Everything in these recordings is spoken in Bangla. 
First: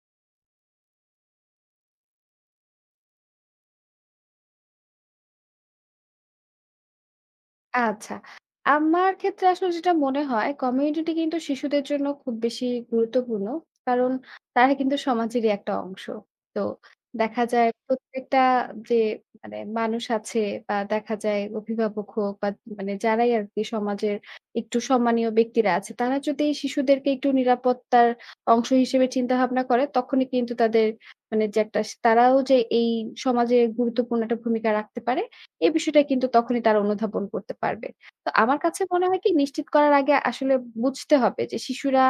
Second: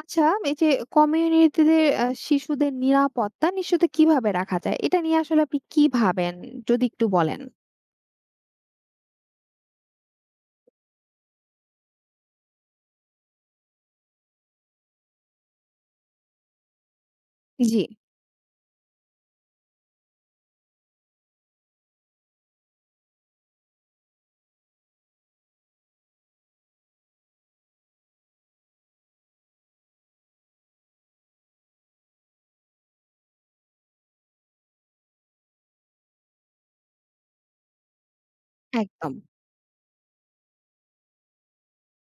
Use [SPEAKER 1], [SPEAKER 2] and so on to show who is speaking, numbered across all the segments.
[SPEAKER 1] আচ্ছা, এই যে কমিউনিটিতে শিশুদের নিরাপত্তা নিশ্চিত কিভাবে রাখা যায়? এটা নিয়ে আসলে আপনি কি ভাবেন? যদি একটু বলেন।
[SPEAKER 2] আচ্ছা। আমার ক্ষেত্রে আসলে যেটা মনে হয়, কমিউনিটি কিন্তু শিশুদের জন্য খুব বেশি গুরুত্বপূর্ণ। কারণ তারা কিন্তু সমাজেরই একটা অংশ। তো দেখা যায়
[SPEAKER 1] জি,
[SPEAKER 2] প্রত্যেকটা যে মানে মানুষ আছে, বা দেখা যায় অভিভাবক হোক বা মানে যারাই আরকি সমাজের একটু সম্মানীয় ব্যক্তিরা আছে, তারা যদি শিশুদেরকে একটু নিরাপত্তার অংশ হিসেবে চিন্তাভাবনা করে, তখনই কিন্তু তাদের মানে যে একটা, তারাও যে এই সমাজে গুরুত্বপূর্ণ একটা ভূমিকা রাখতে পারে, এই বিষয়টা কিন্তু তখনই তারা অনুধাবন করতে পারবে। তো আমার কাছে মনে
[SPEAKER 1] একদম।
[SPEAKER 2] হয় কি, নিশ্চিত করার আগে আসলে বুঝতে হবে যে শিশুরা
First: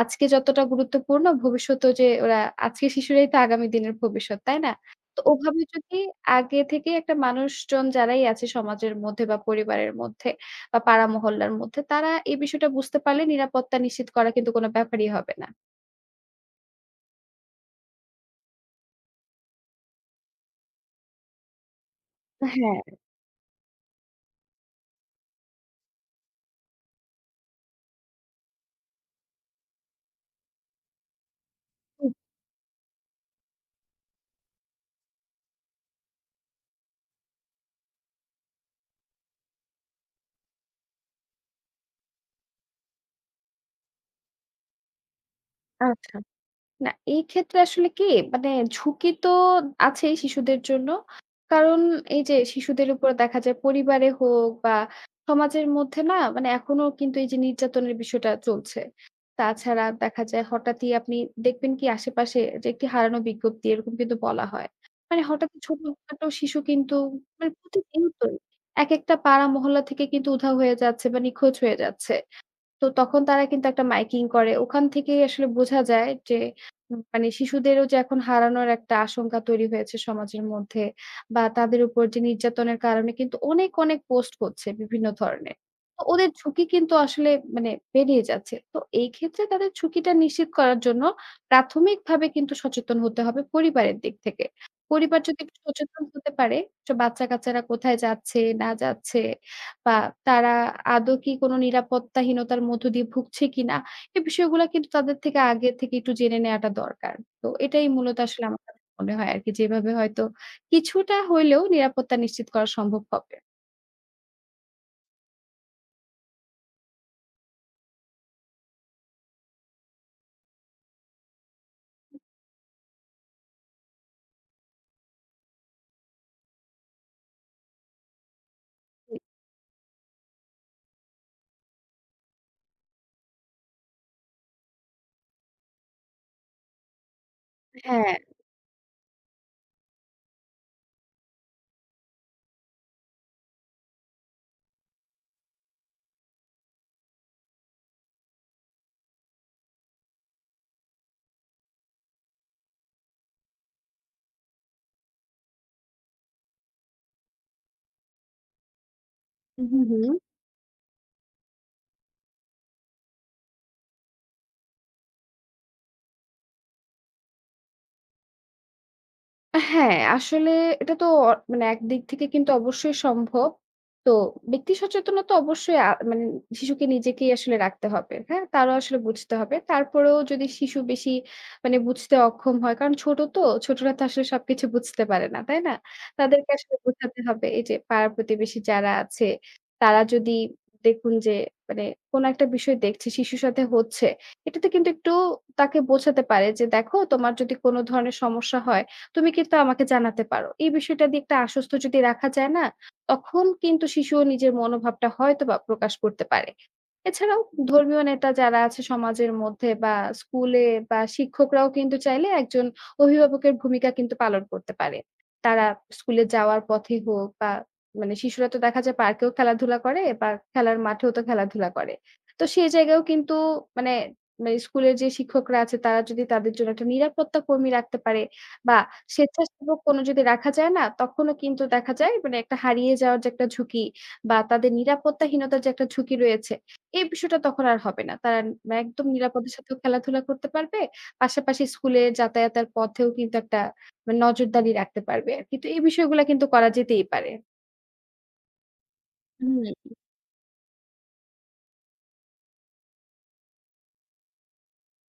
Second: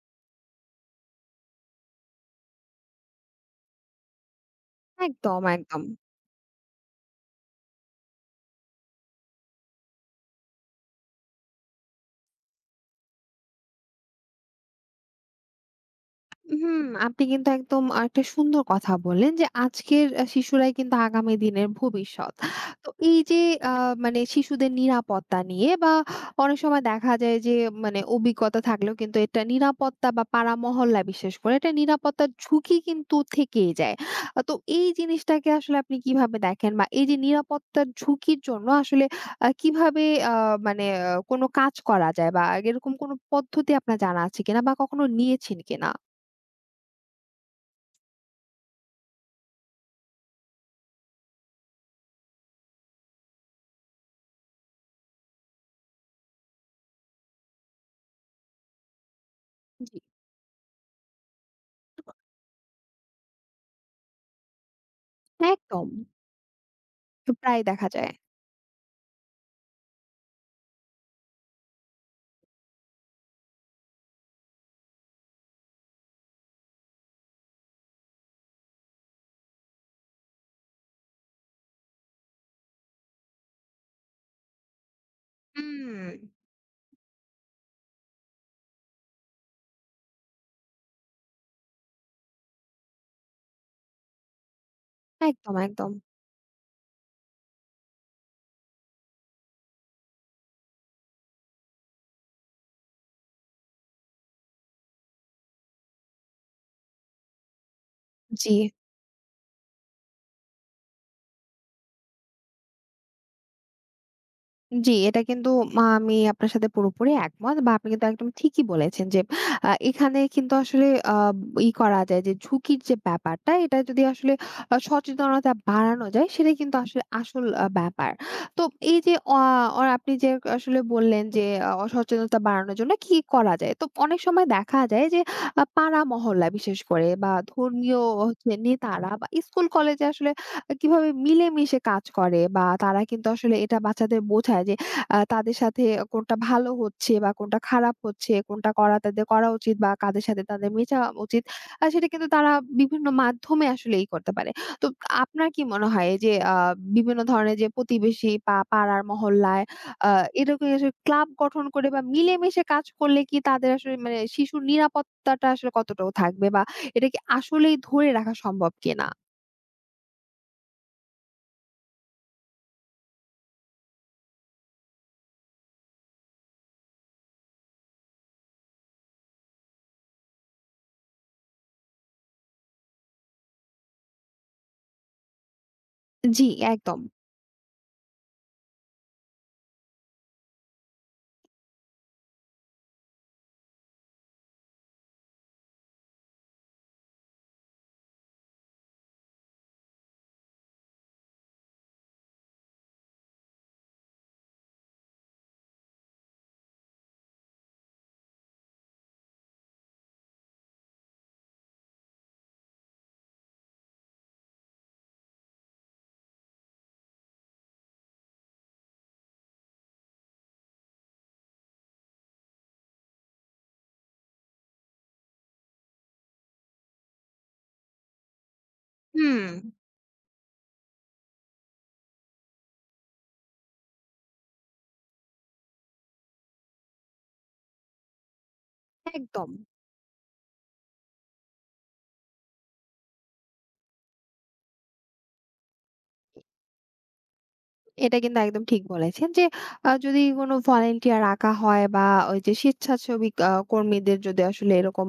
[SPEAKER 2] আজকে যতটা গুরুত্বপূর্ণ, ভবিষ্যতেও যে ওরা, আজকের শিশুরাই তো আগামী দিনের ভবিষ্যৎ, তাই না? তো
[SPEAKER 1] একদম,
[SPEAKER 2] ওভাবে
[SPEAKER 1] একদম।
[SPEAKER 2] যদি আগে থেকে একটা মানুষজন যারাই আছে সমাজের মধ্যে বা পরিবারের মধ্যে বা পাড়া মহল্লার মধ্যে, তারা এই বিষয়টা বুঝতে পারলে নিরাপত্তা নিশ্চিত করা কিন্তু কোনো ব্যাপারই হবে না।
[SPEAKER 1] হুম, আপনি কিন্তু একদম একটা সুন্দর কথা বললেন যে আজকের শিশুরাই কিন্তু আগামী দিনের ভবিষ্যৎ।
[SPEAKER 2] হ্যাঁ,
[SPEAKER 1] তো এই যে আ মানে শিশুদের নিরাপত্তা নিয়ে বা অনেক সময় দেখা যায় যে মানে অভিজ্ঞতা থাকলেও কিন্তু এটা নিরাপত্তা বা পাড়া মহল্লা বিশেষ করে এটা
[SPEAKER 2] হুম।
[SPEAKER 1] নিরাপত্তার ঝুঁকি কিন্তু থেকেই যায়। তো এই জিনিসটাকে আসলে আপনি কিভাবে দেখেন? বা এই যে নিরাপত্তার ঝুঁকির জন্য আসলে কিভাবে আ মানে কোনো কাজ করা যায় বা এরকম কোনো পদ্ধতি আপনার জানা আছে কিনা বা কখনো নিয়েছেন কিনা?
[SPEAKER 2] আচ্ছা। না, এই ক্ষেত্রে আসলে কি, মানে ঝুঁকি তো আছেই শিশুদের জন্য। কারণ এই যে শিশুদের উপর দেখা যায় পরিবারে হোক বা সমাজের মধ্যে, না মানে এখনো কিন্তু এই যে নির্যাতনের বিষয়টা চলছে। তাছাড়া
[SPEAKER 1] জি।
[SPEAKER 2] দেখা যায় হঠাৎই আপনি দেখবেন কি আশেপাশে যে একটি হারানো বিজ্ঞপ্তি এরকম কিন্তু বলা হয়। মানে হঠাৎ
[SPEAKER 1] একদম।
[SPEAKER 2] ছোটখাটো শিশু কিন্তু মানে
[SPEAKER 1] প্রায় দেখা যায়।
[SPEAKER 2] প্রতিনিয়তই একেকটা পাড়া মহল্লা থেকে কিন্তু উধাও হয়ে যাচ্ছে বা নিখোঁজ হয়ে যাচ্ছে। তো তখন তারা কিন্তু একটা মাইকিং করে। ওখান থেকেই আসলে বোঝা যায় যে, মানে শিশুদেরও যে এখন হারানোর একটা আশঙ্কা তৈরি হয়েছে সমাজের মধ্যে, বা তাদের উপর যে নির্যাতনের কারণে কিন্তু অনেক, অনেক পোস্ট হচ্ছে বিভিন্ন ধরনের।
[SPEAKER 1] হুম।
[SPEAKER 2] তো ওদের ঝুঁকি কিন্তু আসলে মানে পেরিয়ে যাচ্ছে। তো এই ক্ষেত্রে তাদের ঝুঁকিটা নিশ্চিত করার জন্য প্রাথমিকভাবে কিন্তু সচেতন হতে হবে পরিবারের দিক থেকে। পরিবার যদি
[SPEAKER 1] একদম,
[SPEAKER 2] একটু
[SPEAKER 1] একদম।
[SPEAKER 2] সচেতন হতে পারে, যে বাচ্চা-কাচ্চারা কোথায় যাচ্ছে না যাচ্ছে, বা তারা আদৌ কি কোনো নিরাপত্তাহীনতার মধ্য দিয়ে ভুগছে কিনা? এই বিষয়গুলা কিন্তু তাদের থেকে আগে থেকে একটু জেনে নেয়াটা দরকার। তো এটাই মূলত আসলে
[SPEAKER 1] জি।
[SPEAKER 2] আমার কাছে মনে হয় আরকি। যেভাবে হয়তো কিছুটা হইলেও নিরাপত্তা নিশ্চিত করা সম্ভব হবে।
[SPEAKER 1] জি, এটা কিন্তু আমি আপনার সাথে পুরোপুরি একমত বা আপনি কিন্তু একদম ঠিকই বলেছেন যে এখানে কিন্তু আসলে আ ই করা যায় যে ঝুঁকির যে ব্যাপারটা এটা যদি আসলে সচেতনতা বাড়ানো যায় সেটাই কিন্তু আসলে আসল ব্যাপার। তো এই যে অ অ আপনি যে আসলে বললেন যে সচেতনতা বাড়ানোর জন্য কি করা যায়? তো অনেক সময় দেখা যায় যে পাড়া মহল্লা বিশেষ করে বা ধর্মীয়
[SPEAKER 2] হ্যাঁ।
[SPEAKER 1] নেতারা বা স্কুল কলেজে আসলে কিভাবে মিলেমিশে কাজ করে বা তারা কিন্তু আসলে এটা বাচ্চাদের বোঝায় যে তাদের সাথে কোনটা ভালো হচ্ছে বা কোনটা খারাপ হচ্ছে, কোনটা করা তাদের করা উচিত বা কাদের সাথে তাদের মেশা উচিত। সেটা কিন্তু তারা বিভিন্ন মাধ্যমে আসলেই করতে পারে। তো আপনার কি মনে হয় যে বিভিন্ন ধরনের যে প্রতিবেশী বা পাড়ার মহল্লায়
[SPEAKER 2] হু, হু।
[SPEAKER 1] আ এরকম আসলে ক্লাব গঠন করে বা মিলেমিশে কাজ করলে কি তাদের আসলে মানে শিশুর নিরাপত্তাটা আসলে কতটুকু থাকবে বা এটা কি আসলেই ধরে রাখা সম্ভব কিনা?
[SPEAKER 2] হ্যাঁ, আসলে এটা তো মানে একদিক থেকে কিন্তু অবশ্যই সম্ভব। তো ব্যক্তি সচেতনতা অবশ্যই, মানে শিশুকে নিজেকেই আসলে রাখতে হবে। হ্যাঁ? তারও আসলে বুঝতে হবে। তারপরেও যদি শিশু বেশি মানে বুঝতে অক্ষম হয়, কারণ ছোট তো, ছোটরা তো আসলে সবকিছু বুঝতে পারে না, তাই না?
[SPEAKER 1] জি,
[SPEAKER 2] তাদেরকে আসলে
[SPEAKER 1] একদম।
[SPEAKER 2] বোঝাতে হবে, এই যে পাড়া-প্রতিবেশী যারা আছে, তারা যদি দেখুন যে মানে কোনো একটা বিষয় দেখছে, শিশুর সাথে হচ্ছে, এটাতে কিন্তু একটু তাকে বোঝাতে পারে যে, "দেখো, তোমার যদি কোনো ধরনের সমস্যা হয়, তুমি কিন্তু আমাকে জানাতে পারো।" এই বিষয়টা দিয়ে একটা আশ্বস্ত যদি রাখা যায় না, তখন কিন্তু শিশুও নিজের মনোভাবটা হয়তোবা প্রকাশ করতে পারে। এছাড়াও ধর্মীয় নেতা যারা আছে সমাজের মধ্যে, বা স্কুলে বা শিক্ষকরাও কিন্তু চাইলে একজন অভিভাবকের ভূমিকা কিন্তু পালন করতে পারে। তারা স্কুলে যাওয়ার পথে হোক বা মানে শিশুরা তো দেখা যায় পার্কেও খেলাধুলা করে বা খেলার মাঠেও তো খেলাধুলা করে। তো সেই জায়গায়ও কিন্তু মানে মানে স্কুলের যে শিক্ষকরা আছে তারা যদি তাদের জন্য একটা নিরাপত্তা কর্মী রাখতে পারে, বা
[SPEAKER 1] হুম,
[SPEAKER 2] স্বেচ্ছাসেবক কোনো যদি রাখা যায় না, তখনও কিন্তু দেখা যায় মানে একটা হারিয়ে যাওয়ার যে একটা ঝুঁকি, বা তাদের নিরাপত্তাহীনতার যে একটা ঝুঁকি রয়েছে, এই বিষয়টা তখন আর হবে না। তারা মানে একদম
[SPEAKER 1] একদম।
[SPEAKER 2] নিরাপদের সাথেও খেলাধুলা করতে পারবে। পাশাপাশি স্কুলে যাতায়াতের পথেও কিন্তু একটা মানে নজরদারি রাখতে পারবে। কিন্তু এই বিষয়গুলা কিন্তু করা যেতেই পারে।
[SPEAKER 1] এটা কিন্তু একদম ঠিক বলেছেন যে
[SPEAKER 2] হুম, হুম।
[SPEAKER 1] যদি কোন ভলান্টিয়ার রাখা হয় বা ওই যে স্বেচ্ছাসেবী কর্মীদের যদি আসলে এরকম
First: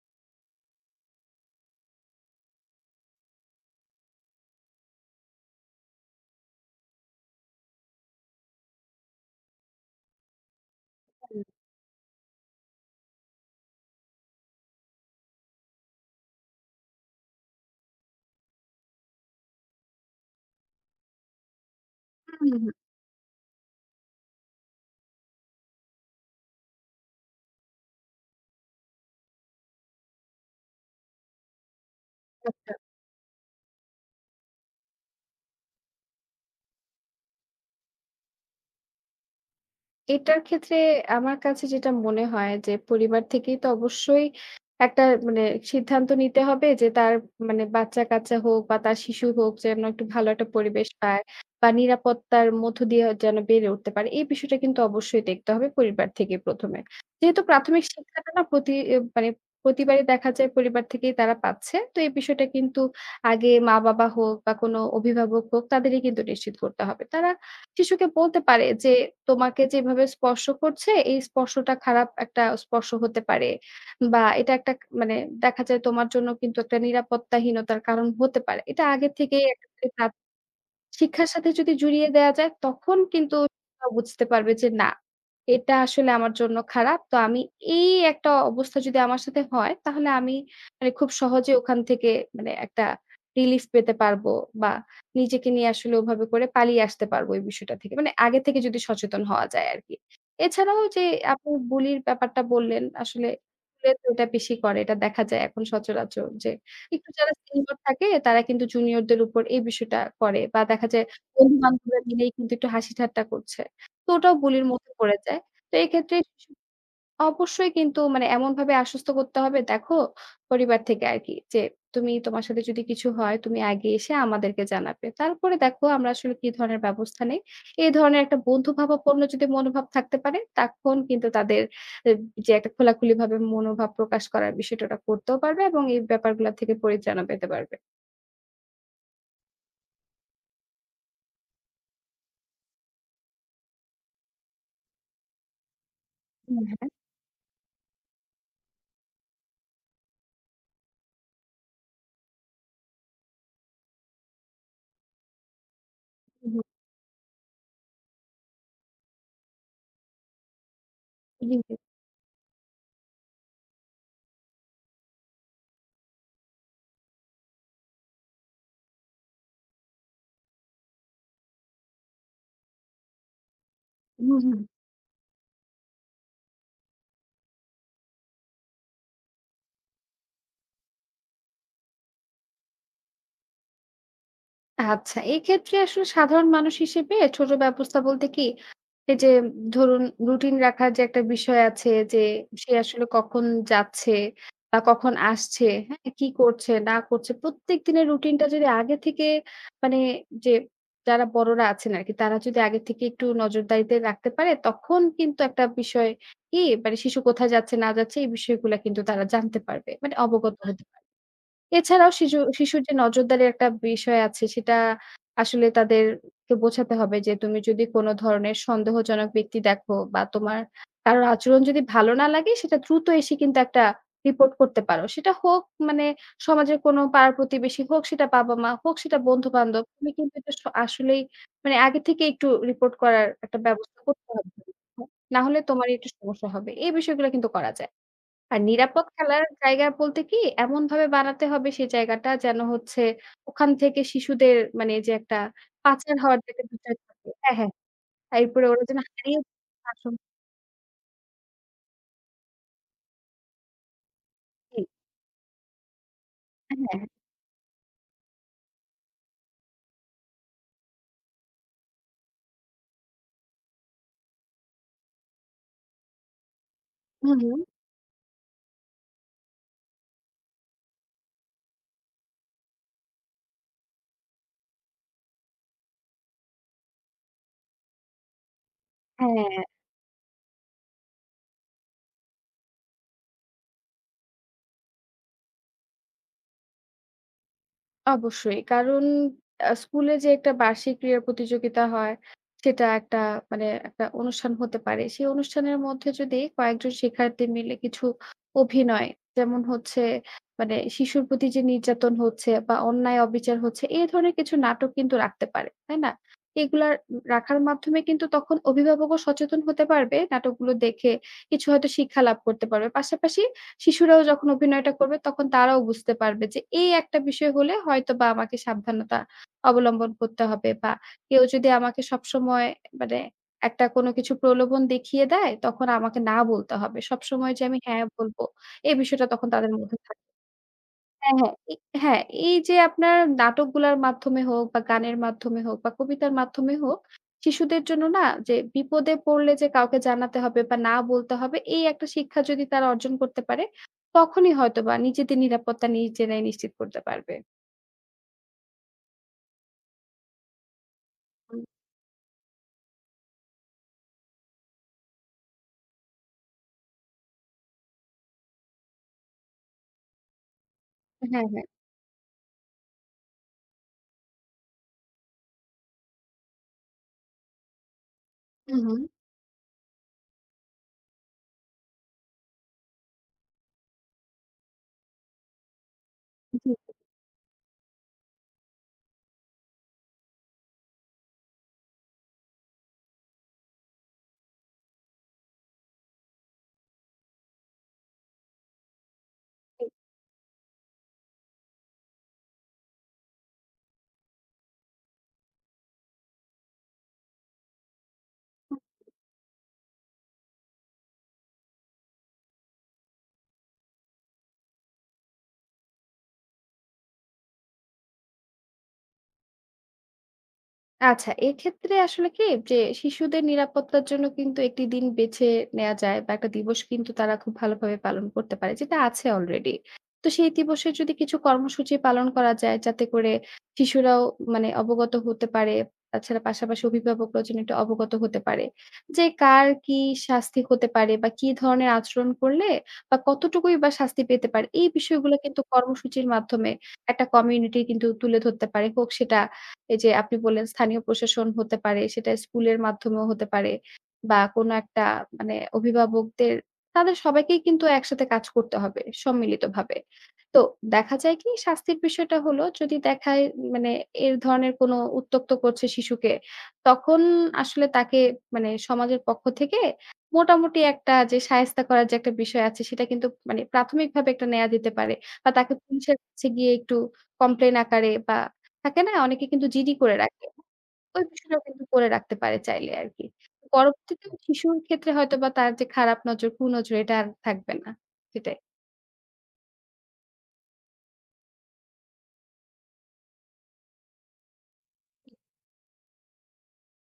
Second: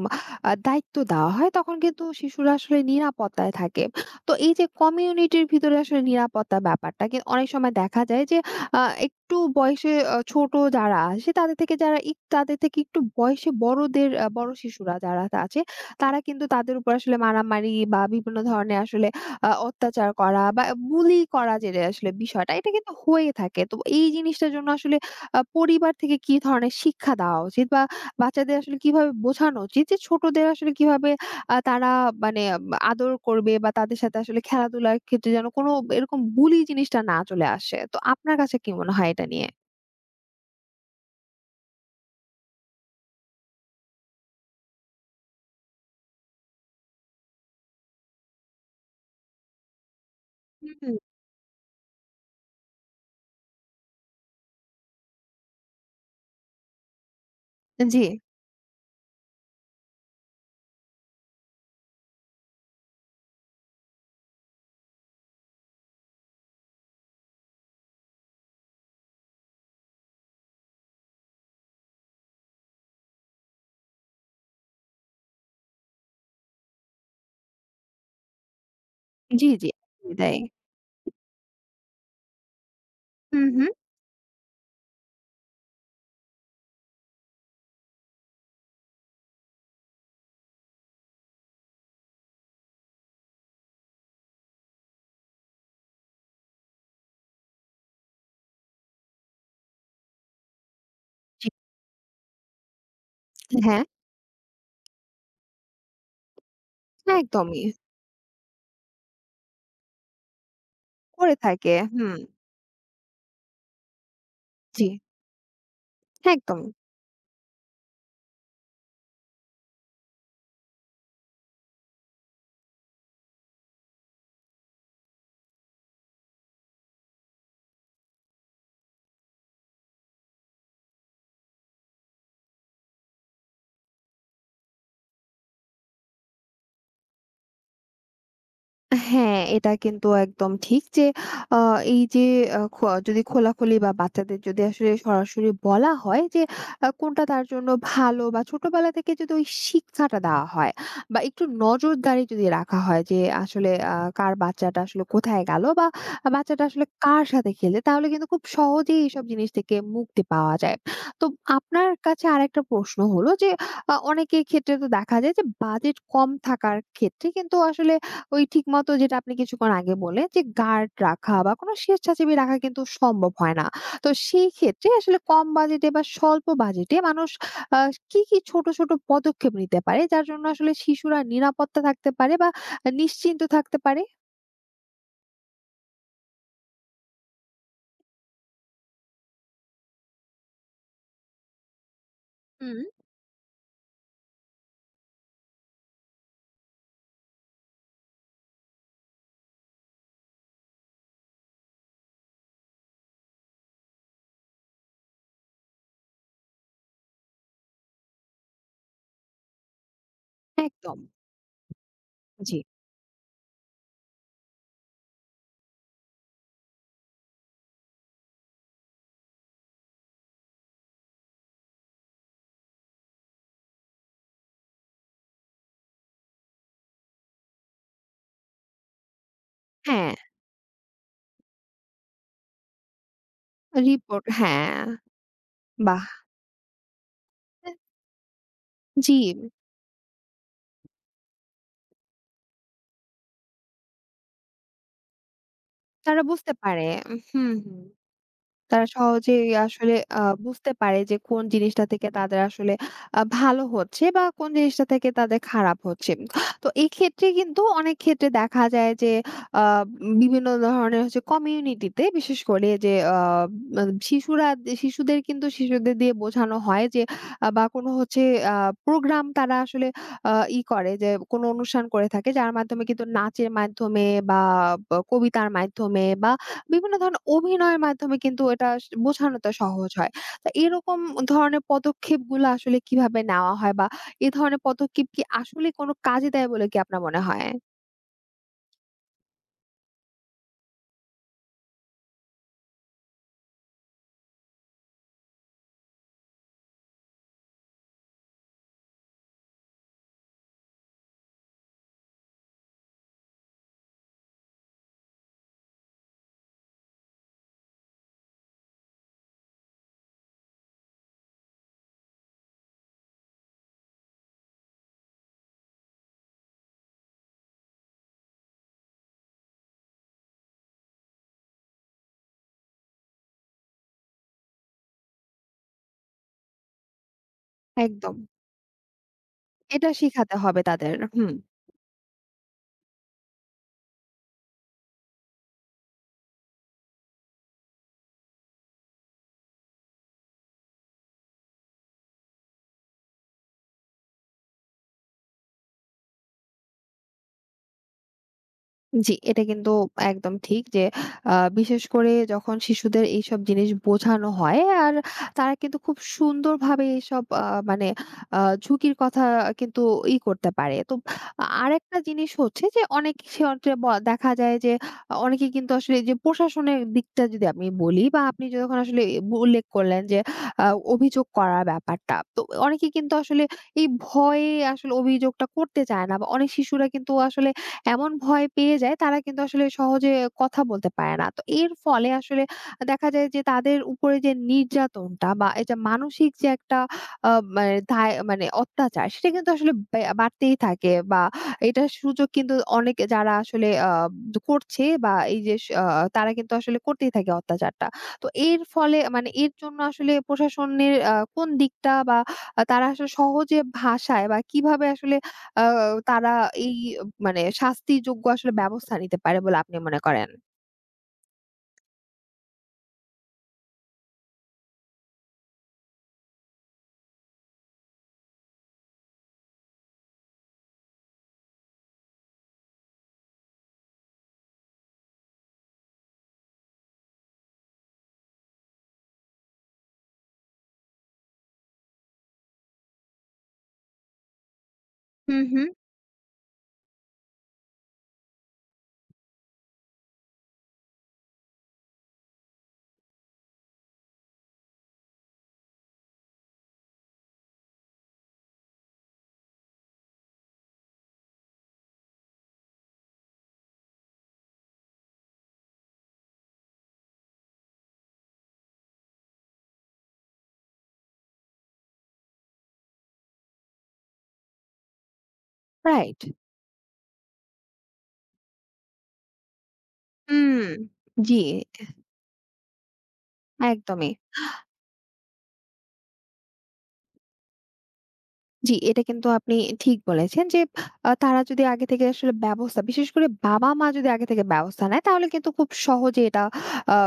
[SPEAKER 1] দায়িত্ব দেওয়া হয় তখন কিন্তু শিশুরা আসলে নিরাপত্তায় থাকে। তো এই যে কমিউনিটির ভিতরে আসলে নিরাপত্তা ব্যাপারটা কি অনেক সময় দেখা যায় যে আ একটু বয়সে ছোট যারা আসে তাদের থেকে যারা তাদের থেকে একটু বয়সে বড়দের বড় শিশুরা যারা আছে তারা কিন্তু তাদের উপর আসলে মারামারি বা বিভিন্ন ধরনের আসলে অত্যাচার করা বা বুলি করা যেটা আসলে
[SPEAKER 2] হুম,
[SPEAKER 1] বিষয়টা,
[SPEAKER 2] হুম,
[SPEAKER 1] এটা
[SPEAKER 2] হুম।
[SPEAKER 1] কিন্তু হয়ে থাকে। তো এই জিনিসটার জন্য আসলে পরিবার থেকে কি ধরনের শিক্ষা দেওয়া উচিত বা বাচ্চাদের আসলে কিভাবে বোঝানো উচিত যে ছোটদের আসলে কিভাবে তারা মানে
[SPEAKER 2] আচ্ছা।
[SPEAKER 1] আদর করবে বা তাদের সাথে আসলে খেলাধুলার ক্ষেত্রে যেন কোনো এরকম বুলি জিনিসটা না চলে আসে। তো আপনার কাছে কি মনে হয় এটা নিয়ে?
[SPEAKER 2] এটার ক্ষেত্রে আমার কাছে যেটা মনে হয়, যে পরিবার থেকেই তো অবশ্যই একটা মানে সিদ্ধান্ত নিতে হবে যে তার মানে বাচ্চা-কাচ্চা হোক বা তার শিশু হোক, যেন একটু ভালো একটা পরিবেশ
[SPEAKER 1] হুম।
[SPEAKER 2] পায় বা নিরাপত্তার মধ্য দিয়ে যেন বেড়ে উঠতে পারে। এই বিষয়টা কিন্তু অবশ্যই দেখতে হবে পরিবার থেকে ১ম এ। যেহেতু প্রাথমিক
[SPEAKER 1] জি,
[SPEAKER 2] শিক্ষাটা না, প্রতি এ মানে প্রতিবারই দেখা যায় পরিবার থেকেই তারা পাচ্ছে। তো এই বিষয়টা কিন্তু আগে মা-বাবা হোক বা কোনো অভিভাবক হোক, তাদেরই কিন্তু নিশ্চিত করতে হবে। তারা শিশুকে বলতে পারে যে, "তোমাকে যেভাবে স্পর্শ করছে, এই স্পর্শটা খারাপ একটা স্পর্শ হতে পারে। বা এটা একটা মানে দেখা যায় তোমার জন্য কিন্তু একটা নিরাপত্তাহীনতার কারণ হতে পারে।" এটা আগে থেকেই
[SPEAKER 1] জি, জি।
[SPEAKER 2] একটা
[SPEAKER 1] তাই।
[SPEAKER 2] শিক্ষার সাথে যদি জুড়িয়ে দেয়া যায়, তখন কিন্তু
[SPEAKER 1] হুম, হুম।
[SPEAKER 2] তারা বুঝতে পারবে যে, না, এটা আসলে আমার জন্য খারাপ। তো আমি এই একটা অবস্থা যদি আমার সাথে হয়, তাহলে আমি মানে খুব সহজে ওখান থেকে মানে একটা রিলিফ পেতে পারবো, বা নিজেকে নিয়ে আসলে ওভাবে করে পালিয়ে আসতে পারবো এই বিষয়টা থেকে। মানে আগে থেকে যদি সচেতন হওয়া যায় আরকি। এছাড়াও যে
[SPEAKER 1] জি।
[SPEAKER 2] আপনি বুলির ব্যাপারটা বললেন আসলে,
[SPEAKER 1] হ্যাঁ,
[SPEAKER 2] স্কুলে তো এটা বেশি করে। এটা দেখা যায় এখন সচরাচর যে একটু
[SPEAKER 1] হ্যাঁ,
[SPEAKER 2] যারা
[SPEAKER 1] একদমই।
[SPEAKER 2] সিনিয়র থাকে, তারা কিন্তু জুনিয়রদের উপর এই বিষয়টা করে, বা দেখা যায়
[SPEAKER 1] করে থাকে।
[SPEAKER 2] বন্ধু-বান্ধবরা
[SPEAKER 1] হুম,
[SPEAKER 2] মিলেই কিন্তু একটু হাসি ঠাট্টা করছে। তো ওটাও বুলির
[SPEAKER 1] জি,
[SPEAKER 2] মধ্যে পড়ে যায়। তো এক্ষেত্রে
[SPEAKER 1] একদম।
[SPEAKER 2] অবশ্যই কিন্তু মানে এমনভাবে আশ্বস্ত করতে হবে, দেখো পরিবার থেকে আরকি যে, "তুমি তোমার সাথে যদি কিছু হয়, তুমি আগে এসে আমাদেরকে জানাবে। তারপরে দেখো আমরা আসলে কি ধরনের ব্যবস্থা নেই।" এই ধরনের একটা বন্ধুভাবাপন্ন যদি মনোভাব থাকতে পারে, তখন কিন্তু তাদের এ যে একটা খোলাখুলিভাবে মনোভাব প্রকাশ করার বিষয়টা ওরা করতেও পারবে, এবং এই ব্যাপারগুলা থেকে পরিত্রাণও পেতে পারবে।
[SPEAKER 1] হ্যাঁ, এটা কিন্তু একদম ঠিক যে আ এই যে আ খ যদি খোলাখুলি বা বাচ্চাদের যদি আসলে সরাসরি বলা হয় যে
[SPEAKER 2] হুম, হ্যাঁ।
[SPEAKER 1] কোনটা তার জন্য ভালো বা ছোটবেলা থেকে যদি ওই শিক্ষাটা দেওয়া হয় বা একটু নজরদারি যদি রাখা হয় যে আসলে কার বাচ্চাটা আসলে কোথায় গেল বা
[SPEAKER 2] হুম, হুম,
[SPEAKER 1] বাচ্চাটা আসলে কার সাথে খেলে তাহলে কিন্তু খুব সহজেই এইসব জিনিস থেকে মুক্তি পাওয়া যায়। তো
[SPEAKER 2] জি, জি।
[SPEAKER 1] আপনার কাছে আরেকটা প্রশ্ন হলো যে অনেকের ক্ষেত্রে তো দেখা যায় যে বাজেট কম থাকার ক্ষেত্রে কিন্তু আসলে ওই ঠিকমতো যেটা আপনি কিছুক্ষণ আগে বললেন যে গার্ড রাখা বা কোনো স্বেচ্ছাসেবী রাখা কিন্তু সম্ভব হয় না। তো
[SPEAKER 2] হুম,
[SPEAKER 1] সেই
[SPEAKER 2] হুম।
[SPEAKER 1] ক্ষেত্রে আসলে কম বাজেটে বা স্বল্প বাজেটে মানুষ আ কি, কি ছোট, ছোট পদক্ষেপ নিতে পারে যার জন্য আসলে শিশুরা নিরাপত্তা থাকতে পারে বা নিশ্চিন্ত থাকতে পারে?
[SPEAKER 2] আচ্ছা, এক্ষেত্রে আসলে সাধারণ মানুষ হিসেবে ছোট ব্যবস্থা বলতে কি, এই যে ধরুন, রুটিন রাখার যে একটা বিষয় আছে, যে সে
[SPEAKER 1] হুম।
[SPEAKER 2] আসলে কখন যাচ্ছে বা কখন আসছে, হ্যাঁ? কি করছে না করছে, প্রত্যেক দিনের রুটিনটা যদি আগে থেকে মানে যে যারা বড়রা আছেন আরকি, তারা যদি আগে থেকে একটু নজরদারিতে রাখতে পারে, তখন কিন্তু একটা বিষয় কি, মানে শিশু কোথায় যাচ্ছে না যাচ্ছে, এই বিষয়গুলা কিন্তু তারা জানতে পারবে। মানে অবগত হতে
[SPEAKER 1] একদম।
[SPEAKER 2] পারবে। এছাড়াও শিশু
[SPEAKER 1] জি।
[SPEAKER 2] শিশুর যে নজরদারির একটা বিষয় আছে, সেটা আসলে তাদেরকে বোঝাতে হবে যে, তুমি যদি কোন ধরনের সন্দেহজনক ব্যক্তি দেখো, বা তোমার কারোর আচরণ যদি ভালো না লাগে, সেটা দ্রুত এসে কিন্তু একটা রিপোর্ট করতে পারো। সেটা হোক মানে সমাজের কোনো পাড়া প্রতিবেশী হোক, সেটা বাবা-মা হোক, সেটা বন্ধু-বান্ধব। তুমি
[SPEAKER 1] হ্যাঁ,
[SPEAKER 2] কিন্তু এটা স আসলেই মানে আগে থেকে একটু রিপোর্ট করার একটা ব্যবস্থা
[SPEAKER 1] রিপোর্ট
[SPEAKER 2] করতে হবে।
[SPEAKER 1] হ্যাঁ,
[SPEAKER 2] না হলে তোমারই
[SPEAKER 1] বাহ!
[SPEAKER 2] একটু সমস্যা হবে। এই বিষয়গুলো কিন্তু করা যায়। আর নিরাপদ
[SPEAKER 1] জি,
[SPEAKER 2] খেলার জায়গা বলতে কি, এমনভাবে বানাতে হবে সেই জায়গাটা, যেন হচ্ছে ওখান থেকে শিশুদের মানে যে একটা পাচার
[SPEAKER 1] তারা
[SPEAKER 2] হওয়ার যে
[SPEAKER 1] বুঝতে
[SPEAKER 2] একটা
[SPEAKER 1] পারে।
[SPEAKER 2] বিষয় থাকে। হ্যাঁ,
[SPEAKER 1] হুম,
[SPEAKER 2] হ্যাঁ।
[SPEAKER 1] হুম।
[SPEAKER 2] এরপরে ওরা
[SPEAKER 1] তারা
[SPEAKER 2] যেন হারিয়ে
[SPEAKER 1] সহজেই
[SPEAKER 2] যাওয়ার
[SPEAKER 1] আসলে
[SPEAKER 2] আশঙ্কা।
[SPEAKER 1] বুঝতে পারে যে কোন জিনিসটা থেকে তাদের আসলে ভালো হচ্ছে বা কোন
[SPEAKER 2] জি।
[SPEAKER 1] জিনিসটা থেকে তাদের খারাপ হচ্ছে। তো এই
[SPEAKER 2] হ্যাঁ,
[SPEAKER 1] ক্ষেত্রে কিন্তু অনেক ক্ষেত্রে দেখা যায় যে আ বিভিন্ন ধরনের কমিউনিটিতে বিশেষ করে যে আ আ শিশুরা শিশুদের কিন্তু শিশুদের দিয়ে বোঝানো হয় যে
[SPEAKER 2] হু, হু।
[SPEAKER 1] বা কোনো আ প্রোগ্রাম তারা আসলে আ ই করে যে কোনো অনুষ্ঠান করে থাকে যার মাধ্যমে কিন্তু নাচের মাধ্যমে বা কবিতার মাধ্যমে বা বিভিন্ন ধরনের অভিনয়ের মাধ্যমে কিন্তু এটা বোঝানোটা
[SPEAKER 2] হ্যাঁ।
[SPEAKER 1] সহজ হয়। তো এরকম ধরনের পদক্ষেপগুলো আসলে কিভাবে নেওয়া হয়? বা এ ধরনের পদক্ষেপ কি আসলে কোনো কাজে দেয় বলে কি আপনার মনে হয়?
[SPEAKER 2] অবশ্যই। কারণ স্কুলে যে একটা বার্ষিক ক্রীড়া প্রতিযোগিতা হয়, সেটা একটা মানে একটা অনুষ্ঠান হতে পারে। সেই অনুষ্ঠানের মধ্যে যদি কয়েকজন শিক্ষার্থী মিলে কিছু অভিনয়, যেমন হচ্ছে মানে শিশুর প্রতি যে নির্যাতন হচ্ছে বা অন্যায় অবিচার হচ্ছে, এই ধরনের কিছু নাটক কিন্তু রাখতে পারে। তাই না? এগুলা রাখার মাধ্যমে কিন্তু তখন অভিভাবকও সচেতন হতে পারবে। নাটকগুলো দেখে কিছু হয়তো শিক্ষা লাভ করতে পারবে। পাশাপাশি শিশুরাও যখন অভিনয়টা করবে, তখন তারাও বুঝতে পারবে যে, এই একটা বিষয় হলে হয়তোবা আমাকে সাবধানতা অবলম্বন করতে হবে, বা কেউ যদি আমাকে সবসময় মানে একটা কোনো কিছু প্রলোভন দেখিয়ে দেয়, তখন আমাকে না বলতে হবে। সবসময় যে আমি হ্যাঁ
[SPEAKER 1] একদম।
[SPEAKER 2] বলব, এই বিষয়টা তখন তাদের
[SPEAKER 1] এটা
[SPEAKER 2] মধ্যে থাকবে না।
[SPEAKER 1] শিখাতে হবে তাদের। হুম।
[SPEAKER 2] হ্যাঁ, হ্যাঁ। হ্যাঁ, এই যে আপনার নাটকগুলার মাধ্যমে হোক বা গানের মাধ্যমে হোক বা কবিতার মাধ্যমে হোক, শিশুদের জন্য না, যে বিপদে পড়লে যে কাউকে জানাতে হবে বা না বলতে হবে, এই একটা শিক্ষা যদি তারা অর্জন করতে পারে, তখনই হয়তোবা নিজেদের নিরাপত্তা নিজেরাই নিশ্চিত করতে পারবে।
[SPEAKER 1] জি, এটা কিন্তু একদম ঠিক যে
[SPEAKER 2] হুম।
[SPEAKER 1] বিশেষ করে যখন শিশুদের এইসব জিনিস বোঝানো হয় আর তারা কিন্তু খুব সুন্দরভাবে এইসব মানে ঝুঁকির কথা কিন্তু করতে পারে। তো
[SPEAKER 2] হ্যাঁ, হ্যাঁ।
[SPEAKER 1] আরেকটা জিনিস হচ্ছে যে অনেক ক্ষেত্রে দেখা যায় যে অনেকে কিন্তু আসলে এই যে প্রশাসনের দিকটা যদি আমি বলি বা আপনি যখন
[SPEAKER 2] হুম,
[SPEAKER 1] আসলে
[SPEAKER 2] হুম।
[SPEAKER 1] উল্লেখ করলেন যে আ অভিযোগ করার ব্যাপারটা। তো অনেকে কিন্তু আসলে এই ভয়ে আসলে অভিযোগটা করতে চায় না বা অনেক
[SPEAKER 2] জি।
[SPEAKER 1] শিশুরা কিন্তু আসলে এমন ভয় পেয়ে যায় তারা কিন্তু আসলে সহজে কথা বলতে পারে না। তো এর ফলে আসলে দেখা যায় যে তাদের উপরে যে নির্যাতনটা বা এই যে মানসিক যে একটা আ মানে মানে অত্যাচার সেটা কিন্তু আসলে বাড়তেই থাকে বা এটার সুযোগ কিন্তু অনেকে যারা আসলে করছে বা এই যে স আ তারা কিন্তু আসলে করতেই থাকে অত্যাচারটা। তো এর ফলে মানে এর জন্য আসলে প্রশাসনের কোন দিকটা বা তারা আসলে সহজে ভাষায় বা কিভাবে আসলে আ তারা এই মানে শাস্তিযোগ্য আসলে ব্যবস্থা নিতে পারে বলে আপনি মনে করেন?
[SPEAKER 2] আচ্ছা, এক্ষেত্রে আসলে কি, যে শিশুদের নিরাপত্তার জন্য কিন্তু একটি দিন বেছে নেয়া যায়, বা একটা দিবস কিন্তু তারা খুব ভালোভাবে পালন করতে পারে যেটা আছে অলরেডি। তো সেই দিবসে যদি কিছু কর্মসূচি পালন করা যায়, যাতে করে শিশুরাও মানে অবগত হতে পারে। তাছাড়া পাশাপাশি অভিভাবকরাও যেন একটু অবগত হতে পারে। যে কার কি শাস্তি হতে পারে, বা কি ধরনের আচরণ করলে বা কতটুকুই বা শাস্তি পেতে পারে, এই বিষয়গুলো
[SPEAKER 1] হুম,
[SPEAKER 2] কিন্তু
[SPEAKER 1] হুম।
[SPEAKER 2] কর্মসূচির মাধ্যমে একটা কমিউনিটি কিন্তু তুলে ধরতে পারে। হোক সেটা, এই যে আপনি বললেন স্থানীয় প্রশাসন হতে পারে, সেটা স্কুলের মাধ্যমেও হতে পারে, বা কোনো একটা মানে অভিভাবকদের, তাদের সবাইকেই কিন্তু একসাথে কাজ করতে হবে সম্মিলিতভাবে। তো দেখা যায় কি, শাস্তির বিষয়টা হলো, যদি দেখায় মানে এর ধরনের কোনো উত্ত্যক্ত করছে শিশুকে, তখন আসলে তাকে মানে সমাজের পক্ষ থেকে মোটামুটি একটা যে শায়েস্তা করার যে একটা বিষয় আছে, সেটা কিন্তু মানে প্রাথমিকভাবে একটা নেয়া যেতে পারে। বা তাকে পুলিশের
[SPEAKER 1] রাইট।
[SPEAKER 2] কাছে গিয়ে একটু কমপ্লেইন আকারে, বা থাকে না? অনেকে কিন্তু জিডি করে রাখে।
[SPEAKER 1] হুম।
[SPEAKER 2] ওই
[SPEAKER 1] জি,
[SPEAKER 2] বিষয়টাও কিন্তু করে রাখতে পারে চাইলে আরকি।
[SPEAKER 1] একদমই।
[SPEAKER 2] পরবর্তীতে শিশুর ক্ষেত্রে হয়তোবা তার যে খারাপ নজর, কুনজর, এটা আর থাকবে না। সেটাই।
[SPEAKER 1] জি, এটা কিন্তু আপনি ঠিক বলেছেন যে তারা যদি আগে থেকে আসলে ব্যবস্থা বিশেষ করে বাবা-মা যদি আগে থেকে ব্যবস্থা নেয় তাহলে কিন্তু খুব সহজে এটা আ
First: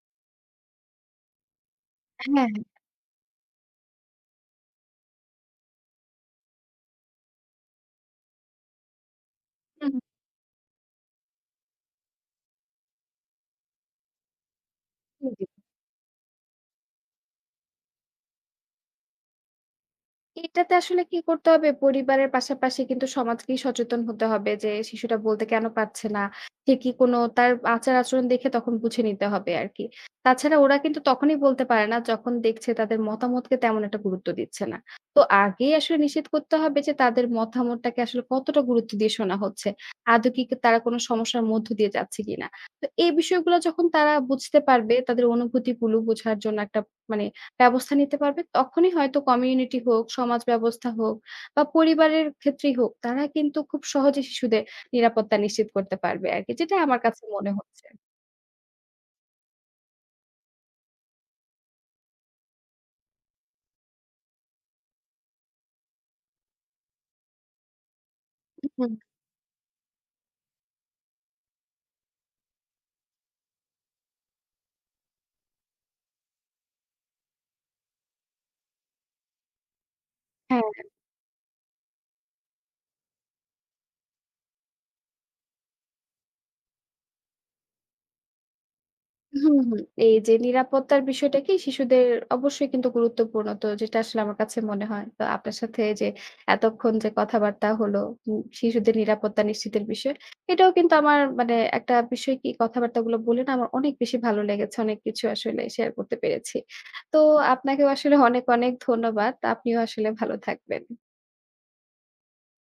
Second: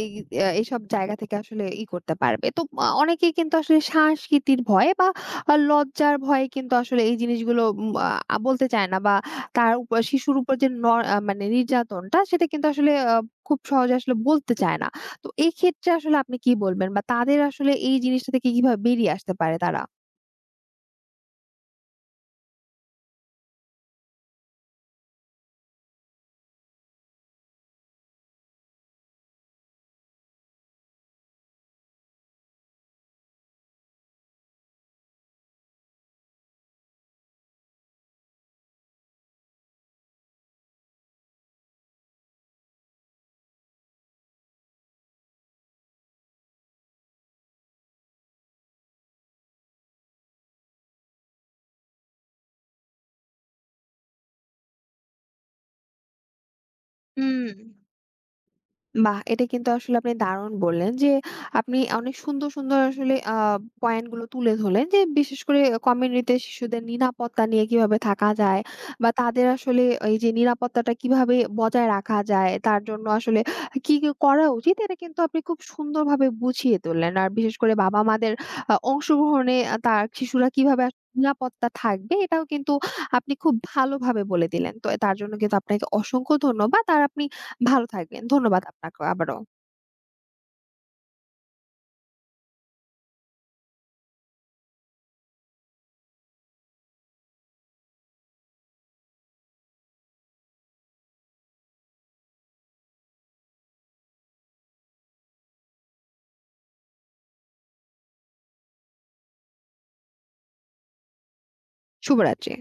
[SPEAKER 1] এই আ এইসব জায়গা থেকে আসলে করতে পারবে।
[SPEAKER 2] হ্যাঁ,
[SPEAKER 1] তো
[SPEAKER 2] হ্যাঁ।
[SPEAKER 1] অনেকেই কিন্তু আসলে সংস্কৃতির ভয়ে বা লজ্জার ভয়ে কিন্তু আসলে এই জিনিসগুলো উম আ বলতে চায় না বা তার
[SPEAKER 2] হুম,
[SPEAKER 1] উপর
[SPEAKER 2] হুম।
[SPEAKER 1] শিশুর উপর যে ন আ মানে নির্যাতনটা সেটা কিন্তু আসলে খুব সহজে আসলে বলতে চায় না। তো
[SPEAKER 2] জি, জি।
[SPEAKER 1] এই ক্ষেত্রে আসলে আপনি কি বলবেন বা তাদের আসলে এই জিনিসটা থেকে কিভাবে বেরিয়ে আসতে পারে তারা?
[SPEAKER 2] এটাতে আসলে কি করতে হবে? পরিবারের পাশাপাশি কিন্তু সমাজকেই সচেতন হতে হবে যে, শিশুটা বলতে কেন পারছে না? সে কি কোনো, তার আচার-আচরণ দেখে তখন বুঝে নিতে হবে আরকি। তাছাড়া ওরা কিন্তু তখনই বলতে পারে না, যখন দেখছে তাদের মতামতকে তেমন একটা গুরুত্ব দিচ্ছে না। তো আগেই আসলে নিশ্চিত করতে হবে যে, তাদের মতামতটাকে আসলে কতটা গুরুত্ব দিয়ে শোনা হচ্ছে? আদৌ কি তারা কোনো সমস্যার মধ্য দিয়ে যাচ্ছে কিনা? তো এই বিষয়গুলো যখন তারা বুঝতে পারবে, তাদের অনুভূতিগুলো বোঝার জন্য একটা মানে ব্যবস্থা নিতে পারবে, তখনই হয়তো কমিউনিটি হোক, সমাজ ব্যবস্থা হোক, বা পরিবারের ক্ষেত্রেই হোক, তারা কিন্তু খুব সহজে শিশুদের নিরাপত্তা নিশ্চিত করতে পারবে আরকি। যেটা আমার কাছে
[SPEAKER 1] হুম।
[SPEAKER 2] মনে হচ্ছে।
[SPEAKER 1] বাহ! এটা কিন্তু আসলে আপনি দারুণ বললেন যে, আপনি অনেক সুন্দর, সুন্দর আসলে পয়েন্ট গুলো তুলে ধরলেন যে, বিশেষ করে কমিউনিটিতে শিশুদের নিরাপত্তা নিয়ে কিভাবে থাকা যায়
[SPEAKER 2] হুম।
[SPEAKER 1] বা তাদের আসলে এই যে নিরাপত্তাটা কিভাবে বজায় রাখা যায়, তার জন্য আসলে কি, কি করা উচিত এটা কিন্তু আপনি খুব সুন্দরভাবে বুঝিয়ে তুললেন। আর বিশেষ করে বাবা-মাদের অংশগ্রহণে তার শিশুরা
[SPEAKER 2] হ্যাঁ।
[SPEAKER 1] কিভাবে নিরাপত্তা থাকবে এটাও কিন্তু আপনি খুব ভালোভাবে বলে দিলেন। তো তার জন্য কিন্তু আপনাকে অসংখ্য ধন্যবাদ। আর আপনি ভালো থাকবেন। ধন্যবাদ আপনাকেও আবারও।
[SPEAKER 2] হুম, হুম। এই যে নিরাপত্তার বিষয়টা কি শিশুদের অবশ্যই কিন্তু গুরুত্বপূর্ণ। তো যেটা আসলে আমার কাছে মনে হয়। তো আপনার সাথে এই যে এতক্ষণ যে কথাবার্তা হলো শিশুদের নিরাপত্তা নিশ্চিতের বিষয়ে, এটাও কিন্তু আমার মানে একটা বিষয় কি, কথাবার্তাগুলো বলে না, আমার অনেক বেশি ভালো লেগেছে। অনেক কিছু আসলে শেয়ার করতে পেরেছি। তো আপনাকেও আসলে অনেক, অনেক ধন্যবাদ। আপনিও আসলে ভালো থাকবেন।
[SPEAKER 1] শুভরাত্রি।